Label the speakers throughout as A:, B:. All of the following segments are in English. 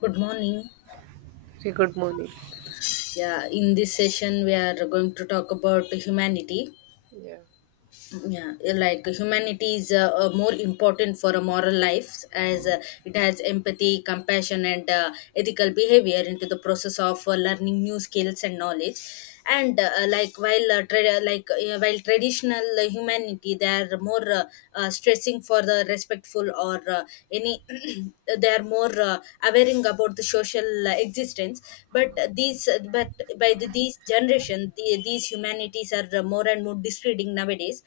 A: Good morning.
B: Very good morning.
A: Yeah, in this session we are going to talk about humanity.
B: Yeah.
A: Yeah, like humanity is more important for a moral life, as it has empathy, compassion, and ethical behavior into the process of learning new skills and knowledge. And like while traditional humanity, they are more stressing for the respectful or any they are more aware about the social existence, but these but by these generation these humanities are more and more discreting nowadays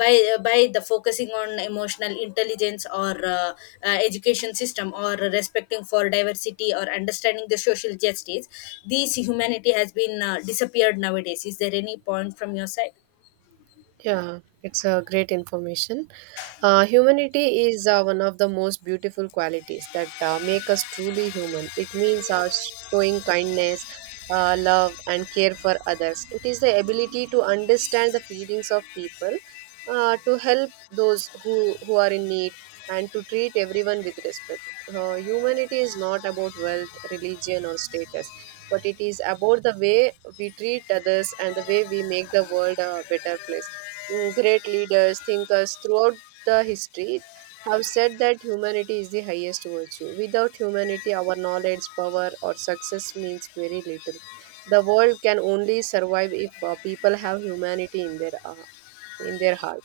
A: by the focusing on emotional intelligence, or education system, or respecting for diversity, or understanding the social justice. These humanity has been disappeared nowadays. Is there any point from your side?
B: Yeah, it's a great information. Humanity is one of the most beautiful qualities that make us truly human. It means showing kindness, love, and care for others. It is the ability to understand the feelings of people, to help those who are in need, and to treat everyone with respect. Humanity is not about wealth, religion, or status, but it is about the way we treat others and the way we make the world a better place. Mm. Great leaders, thinkers throughout the history have said that humanity is the highest virtue. Without humanity, our knowledge, power, or success means very little. The world can only survive if people have humanity in their in their heart.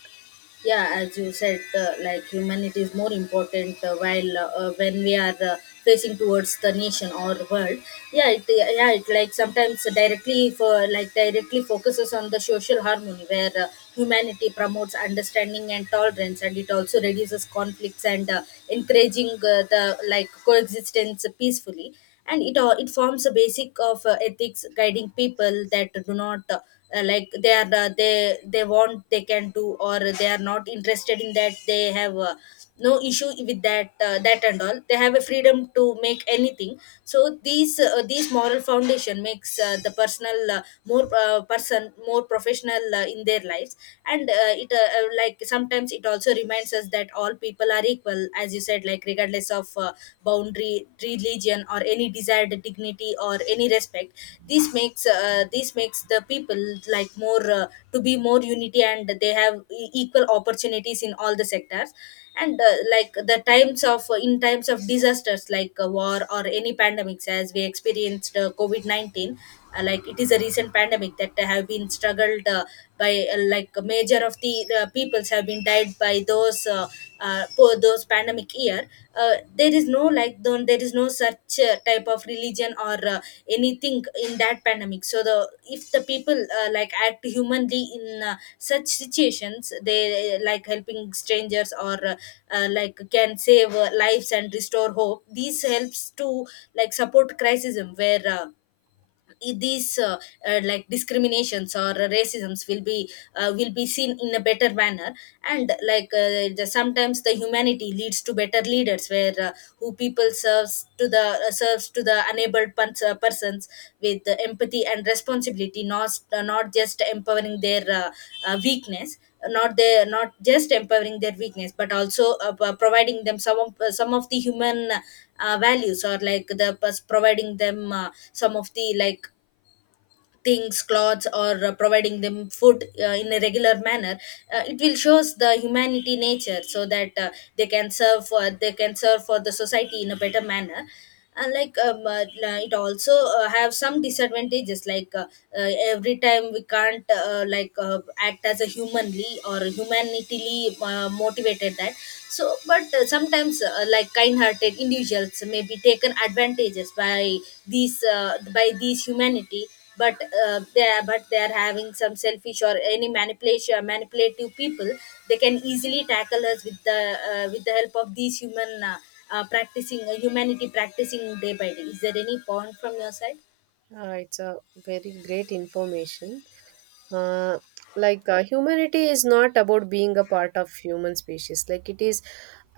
A: Yeah, as you said, like humanity is more important while when we are facing towards the nation or world. Yeah, it like sometimes directly for like directly focuses on the social harmony, where humanity promotes understanding and tolerance, and it also reduces conflicts and encouraging the like coexistence peacefully. And it all it forms a basic of ethics, guiding people that do not like they want, they can do, or they are not interested in that, they have no issue with that that, and all they have a freedom to make anything. So these moral foundation makes the personal more person more professional in their lives. And it like sometimes it also reminds us that all people are equal, as you said, like regardless of boundary, religion, or any desired dignity or any respect. This makes the people like more, to be more unity, and they have equal opportunities in all the sectors. And like the times of in times of disasters like a war or any pandemics, as we experienced COVID-19. Like it is a recent pandemic that have been struggled by like a major of the peoples have been died by those pandemic year. There is no, like, like don't, there is no such type of religion or anything in that pandemic. So the, if the people like act humanly in such situations, they like helping strangers, or like can save lives and restore hope. This helps to like support crisis where I- these like discriminations or racisms will be seen in a better manner. And like sometimes the humanity leads to better leaders, where who people serves to the enabled persons with the empathy and responsibility, not just empowering their weakness, not their not just empowering their weakness but also providing them some of the human values, or like the providing them some of the like things, clothes, or providing them food in a regular manner. It will shows the humanity nature, so that they can serve for the society in a better manner. And like it also have some disadvantages, like every time we can't act as a humanly or humanitily motivated that. So but sometimes like kind-hearted individuals may be taken advantages by these humanity. But they are having some selfish or any manipulation manipulative people. They can easily tackle us with the help of these human, practicing humanity, practicing day by day. Is there any point from your side?
B: It's a very great information. uh, Humanity is not about being a part of human species. Like, it is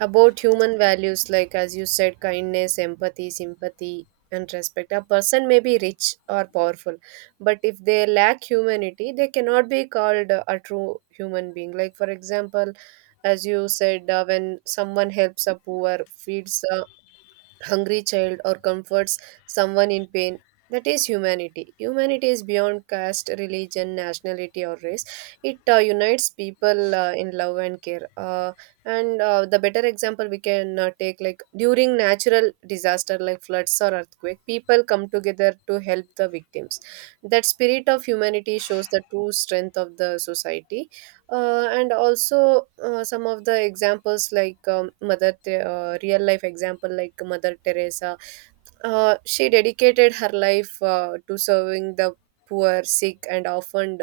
B: about human values, like as you said, kindness, empathy, sympathy, and respect. A person may be rich or powerful, but if they lack humanity, they cannot be called a true human being. Like, for example, as you said, when someone helps a poor, feeds hungry child, or comforts someone in pain, that is humanity. Humanity is beyond caste, religion, nationality, or race. It unites people in love and care and The better example we can take, like during natural disaster like floods or earthquake, people come together to help the victims. That spirit of humanity shows the true strength of the society. And also, some of the examples, like real life example like Mother Teresa. She dedicated her life to serving the poor, sick, and orphaned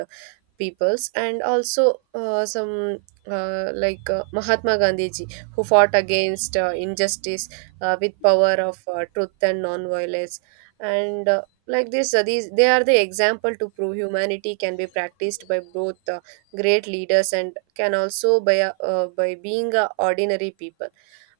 B: peoples. And also some like Mahatma Gandhi Ji, who fought against injustice with power of truth and non-violence. And uh, like this uh, these they are the example to prove humanity can be practiced by both great leaders and can also by being ordinary people.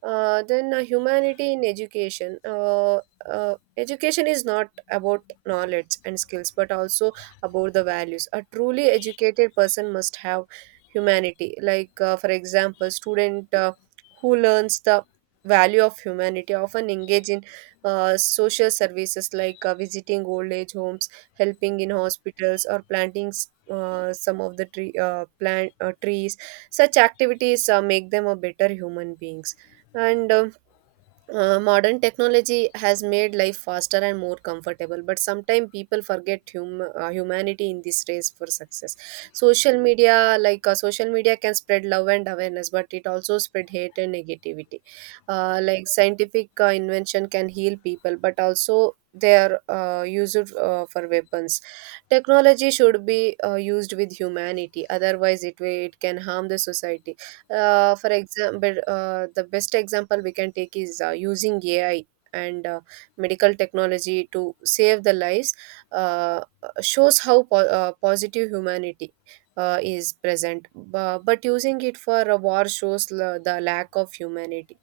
B: Then Humanity in education. Uh, Education is not about knowledge and skills, but also about the values. A truly educated person must have humanity. Like, for example, student who learns the value of humanity, often engage in social services, like visiting old age homes, helping in hospitals, or planting s- some of the tree plant trees. Such activities make them a better human beings. And Modern technology has made life faster and more comfortable, but sometimes people forget humanity in this race for success. Social media, social media, can spread love and awareness, but it also spread hate and negativity. Like scientific invention can heal people, but also they are used for weapons. Technology should be used with humanity, otherwise it can harm the society. For example, the best example we can take is using AI and medical technology to save the lives uh, shows how positive humanity is present. But using it for a war shows the lack of humanity.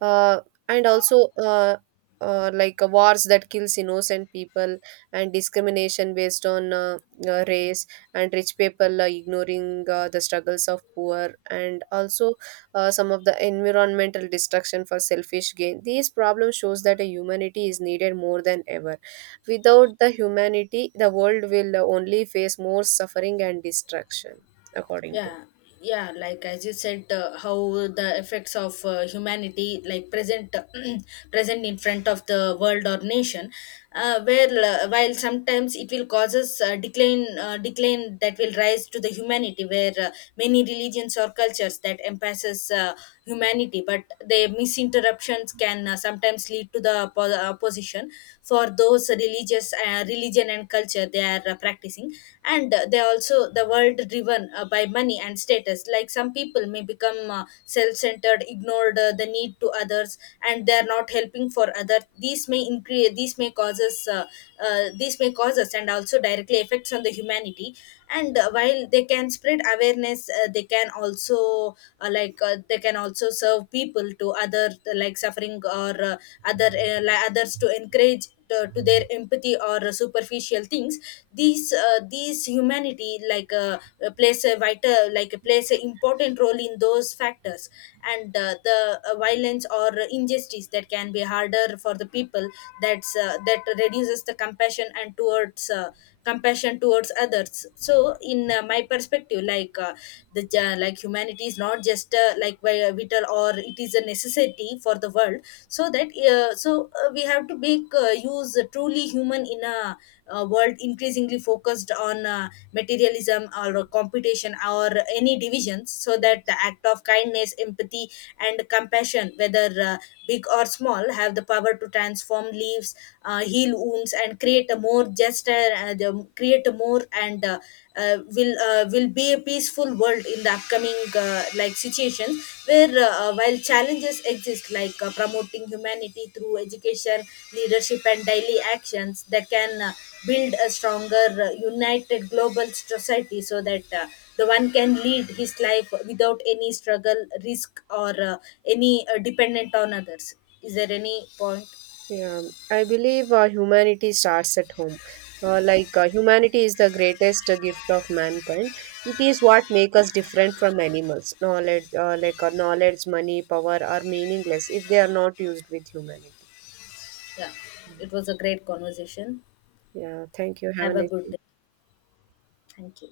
B: Uh, and also like Wars that kills innocent people, and discrimination based on race, and rich people ignoring the struggles of poor, and also some of the environmental destruction for selfish gain. These problems shows that a humanity is needed more than ever. Without the humanity, the world will only face more suffering and destruction, according to
A: Yeah, yeah, like as you said, how the effects of humanity like present present in front of the world or nation. Where while sometimes it will causes decline that will rise to the humanity, where many religions or cultures that emphasizes humanity, but their misinterruptions can sometimes lead to the opposition for those religious, religion, and culture they are practicing. And they also, the world driven by money and status, like some people may become self-centered, ignored the need to others, and they are not helping for others. These may increase, these may cause us, and also directly affects on the humanity. And while they can spread awareness, they can also serve people to other like suffering, or other others to encourage to their empathy or superficial things. These these humanity like plays a vital like plays an important role in those factors. And the violence or injustice that can be harder for the people. That's that reduces the compassion and towards compassion towards others. So in my perspective, like humanity is not just vital, or it is a necessity for the world. So that we have to make use truly human in a world increasingly focused on materialism, or competition, or any divisions. So
B: me.
A: that the act of kindness, empathy, and compassion, whether big or small, have the power to transform leaves, heal wounds, and create a more just, create a more, and will be a peaceful world in the upcoming like situations. Where while challenges exist, like promoting humanity through education, leadership, and daily actions that can build a stronger, united global society, so that the one can lead his life without any struggle, risk, or any dependent on others. Is there any point?
B: Yeah, I believe humanity starts at home. Humanity is the greatest gift of mankind. It is what makes us different from animals. Knowledge, knowledge, money, power are meaningless if they are not used with humanity.
A: Yeah, it was a great conversation.
B: Yeah, thank you. Have a
A: Have a
B: nice
A: good
B: day.
A: day. Thank you.